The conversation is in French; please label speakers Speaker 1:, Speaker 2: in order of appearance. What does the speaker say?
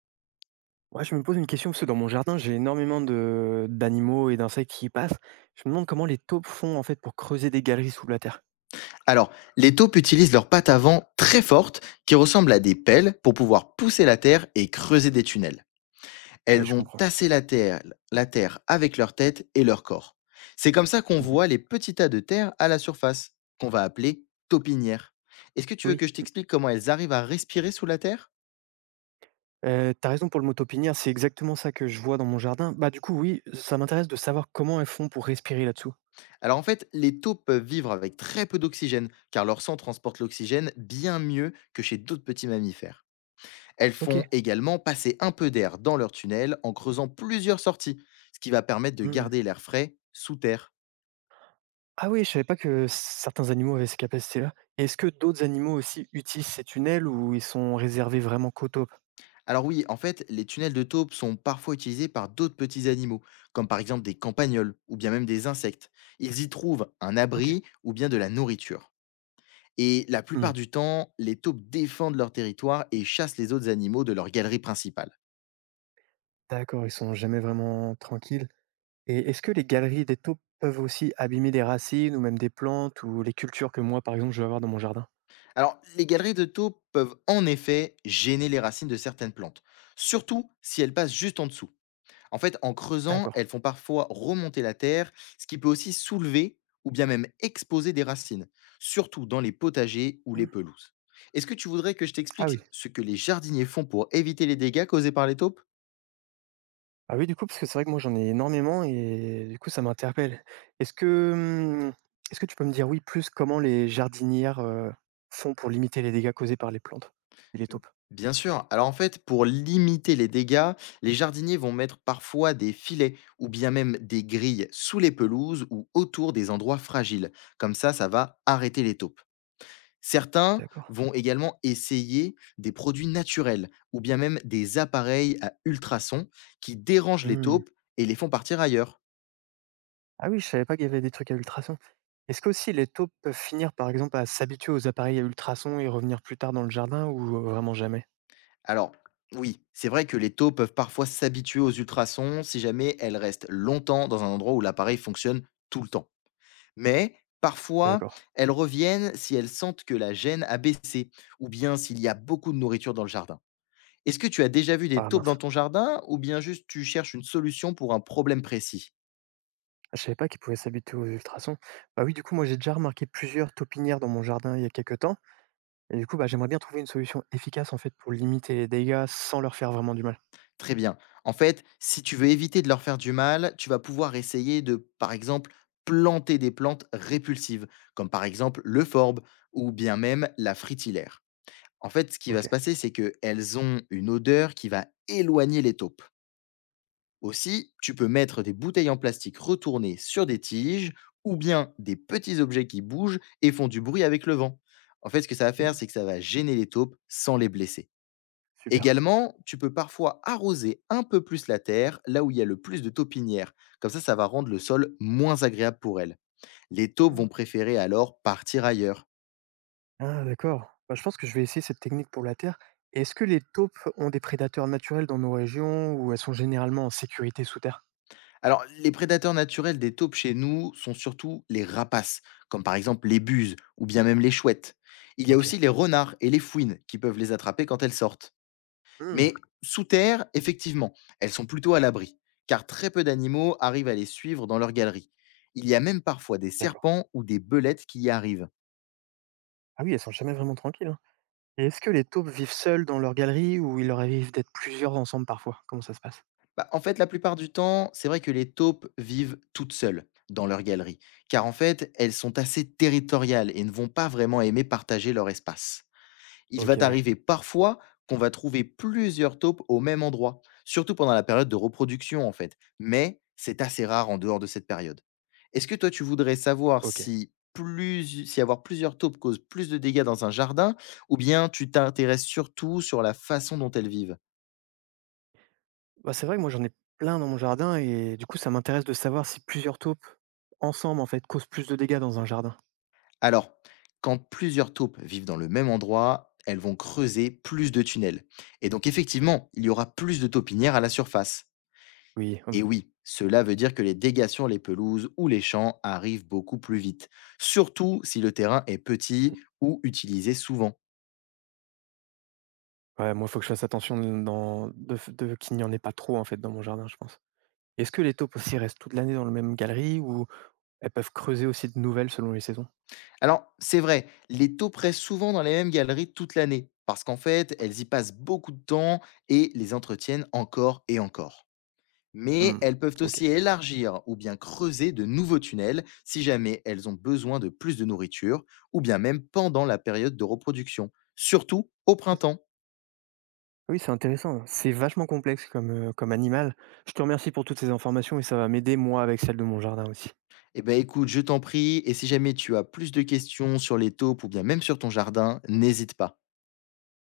Speaker 1: Ouais, je me pose une question parce que dans mon jardin, j'ai énormément de d'animaux et d'insectes qui y passent. Je me demande comment les taupes font en fait pour creuser des galeries sous la terre.
Speaker 2: Alors, les taupes utilisent leurs pattes avant très fortes, qui ressemblent à des pelles, pour pouvoir pousser la terre et creuser des tunnels. Elles
Speaker 1: Ouais, je
Speaker 2: vont
Speaker 1: comprends.
Speaker 2: tasser la terre avec leur tête et leur corps. C'est comme ça qu'on
Speaker 1: Mhm.
Speaker 2: voit les petits tas de terre à la surface, qu'on va appeler taupinières. Est-ce que tu veux
Speaker 1: Oui,
Speaker 2: que je t'explique comment elles arrivent à respirer sous la terre?
Speaker 1: t'as raison pour le mot taupinière, c'est exactement ça que je vois dans mon jardin. Bah du coup, oui, ça m'intéresse de savoir comment elles font pour respirer là-dessous.
Speaker 2: Alors en fait, les taupes peuvent vivre avec très peu d'oxygène, car leur sang transporte l'oxygène bien mieux que chez d'autres petits mammifères. Elles
Speaker 1: Ok.
Speaker 2: font également passer un peu d'air dans leur tunnel en creusant plusieurs sorties, ce qui va permettre de
Speaker 1: Hmm.
Speaker 2: garder l'air frais sous terre.
Speaker 1: Ah oui, je savais pas que certains animaux avaient ces capacités-là. Est-ce que d'autres animaux aussi utilisent ces tunnels ou ils sont réservés vraiment qu'aux taupes?
Speaker 2: Alors oui, en fait, les tunnels de taupe sont parfois utilisés par d'autres petits animaux, comme par exemple des campagnols ou bien même des insectes. Ils y trouvent un
Speaker 1: Ok.
Speaker 2: abri ou bien de la nourriture. Et la
Speaker 1: Hmm.
Speaker 2: plupart du temps, les taupes défendent leur territoire et chassent les autres animaux de leur galerie principale.
Speaker 1: D'accord, ils sont jamais vraiment tranquilles. Et est-ce que les galeries des taupes peuvent aussi abîmer des racines ou même des plantes ou les cultures que moi, par exemple, je vais avoir dans mon jardin?
Speaker 2: Alors, les galeries de taupes peuvent en effet gêner les racines de certaines plantes, surtout si elles passent juste en dessous. En fait, en creusant,
Speaker 1: D'accord.
Speaker 2: elles font parfois remonter la terre, ce qui peut aussi soulever ou bien même exposer des racines, surtout dans les potagers ou les
Speaker 1: Mmh.
Speaker 2: pelouses. Est-ce que tu voudrais que je
Speaker 1: Ah oui.
Speaker 2: t'explique ce que les jardiniers font pour éviter les dégâts causés par les taupes?
Speaker 1: Ah oui, du coup, parce que c'est vrai que moi, j'en ai énormément et du coup, ça m'interpelle. Est-ce que, mmh, est-ce que tu peux me dire, oui, plus comment les jardinières, font pour limiter les dégâts causés par les plantes et les taupes?
Speaker 2: Bien sûr. Alors en fait, pour limiter les dégâts, les jardiniers vont mettre parfois des filets ou bien même des grilles sous les pelouses ou autour des endroits fragiles. Comme ça va arrêter les taupes. Certains
Speaker 1: D'accord.
Speaker 2: vont également essayer des produits naturels ou bien même des appareils à ultrasons qui dérangent les
Speaker 1: Mmh.
Speaker 2: taupes et les font partir ailleurs.
Speaker 1: Ah oui, je savais pas qu'il y avait des trucs à ultrasons. Est-ce qu'aussi les taupes peuvent finir, par exemple, à s'habituer aux appareils à ultrasons et revenir plus tard dans le jardin ou vraiment jamais?
Speaker 2: Alors, oui, c'est vrai que les taupes peuvent parfois s'habituer aux ultrasons si jamais elles restent longtemps dans un endroit où l'appareil fonctionne tout le temps. Mais parfois,
Speaker 1: D'accord.
Speaker 2: elles reviennent si elles sentent que la gêne a baissé ou bien s'il y a beaucoup de nourriture dans le jardin. Est-ce que tu as déjà vu des
Speaker 1: Ah
Speaker 2: taupes
Speaker 1: mince.
Speaker 2: dans ton jardin ou bien juste tu cherches une solution pour un problème précis?
Speaker 1: Ah, je savais pas qu'ils pouvaient s'habituer aux ultrasons. Bah oui, du coup, moi, j'ai déjà remarqué plusieurs taupinières dans mon jardin il y a quelques temps. Et du coup, bah, j'aimerais bien trouver une solution efficace en fait pour limiter les dégâts sans leur faire vraiment du mal.
Speaker 2: Très bien. En fait, si tu veux éviter de leur faire du mal, tu vas pouvoir essayer de, par exemple, planter des plantes répulsives, comme par exemple le forbe ou bien même la fritillaire. En fait, ce qui va
Speaker 1: Ok.
Speaker 2: se passer, c'est qu'elles ont une odeur qui va éloigner les taupes. Aussi, tu peux mettre des bouteilles en plastique retournées sur des tiges ou bien des petits objets qui bougent et font du bruit avec le vent. En fait, ce que ça va faire,
Speaker 1: Mm.
Speaker 2: c'est que ça va gêner les taupes sans les blesser.
Speaker 1: Super.
Speaker 2: Également, tu peux parfois arroser un peu plus la terre, là où il y a le plus de taupinières. Comme ça va rendre le sol moins agréable pour elles. Les taupes
Speaker 1: Mm.
Speaker 2: vont préférer alors partir ailleurs.
Speaker 1: Ah, d'accord. Bah, je pense que je vais essayer cette technique pour la terre. Est-ce que les taupes ont des prédateurs naturels dans nos régions ou elles sont généralement en sécurité sous terre?
Speaker 2: Alors, les prédateurs naturels des taupes chez nous sont surtout les rapaces, comme par exemple les buses ou bien même les chouettes. Il y a
Speaker 1: Ok.
Speaker 2: aussi les renards et les fouines qui peuvent les attraper quand elles sortent.
Speaker 1: Mm.
Speaker 2: Mais sous terre, effectivement, elles sont plutôt à l'abri, car très peu d'animaux arrivent à les suivre dans leur galerie. Il y a même parfois des
Speaker 1: D'accord.
Speaker 2: serpents ou des belettes qui y arrivent.
Speaker 1: Ah oui, elles sont jamais vraiment tranquilles, hein. Et est-ce que les taupes vivent seules dans leur galerie ou il leur arrive d'être plusieurs ensemble parfois? Comment ça se passe?
Speaker 2: Bah, en fait, la plupart du temps, c'est vrai que les taupes vivent toutes seules dans leur galerie, car en fait, elles sont assez territoriales et ne vont pas vraiment aimer partager leur espace. Il va
Speaker 1: Ok, oui.
Speaker 2: t'arriver parfois qu'on va trouver plusieurs taupes au même endroit, surtout pendant la période de reproduction en fait, mais c'est assez rare en dehors de cette période. Est-ce que toi tu voudrais savoir
Speaker 1: Ok.
Speaker 2: si, plus, si avoir plusieurs taupes cause plus de dégâts dans un jardin, ou bien tu t'intéresses surtout sur la façon dont elles vivent?
Speaker 1: Bah, c'est vrai que moi, j'en ai plein dans mon jardin et du coup, ça m'intéresse de savoir si plusieurs taupes, ensemble, en fait, causent plus de dégâts dans un jardin.
Speaker 2: Alors, quand plusieurs taupes vivent dans le même endroit, elles vont creuser plus de tunnels. Et donc, effectivement, il y aura plus de taupinières à la surface.
Speaker 1: Oui,
Speaker 2: Et oui, cela veut dire que les dégâts sur les pelouses ou les champs arrivent beaucoup plus vite, surtout si le terrain est
Speaker 1: mhm.
Speaker 2: petit ou utilisé souvent.
Speaker 1: Ouais, moi, il faut que je fasse attention de- dans, de, f- de- qu'il n'y en ait pas trop, en fait, dans mon jardin, je pense. Est-ce que les taupes aussi restent toute l'année dans la même galerie ou elles peuvent creuser aussi de nouvelles selon les saisons?
Speaker 2: Alors, c'est vrai, les taupes restent souvent dans les mêmes galeries toute l'année, parce qu'en fait, elles y passent beaucoup de temps et les entretiennent encore et encore. Mais
Speaker 1: Hmm.
Speaker 2: elles peuvent
Speaker 1: Ok.
Speaker 2: aussi élargir ou bien creuser de nouveaux tunnels si jamais elles ont besoin de plus de nourriture ou bien même pendant la période de reproduction, surtout au printemps.
Speaker 1: Oui, c'est intéressant. C'est vachement complexe comme, comme animal. Je te remercie pour toutes ces informations et ça va m'aider, moi, avec celle de mon jardin aussi.
Speaker 2: Eh ben écoute, je t'en prie, et si jamais tu as plus de questions sur les taupes ou bien même sur ton jardin, n'hésite pas.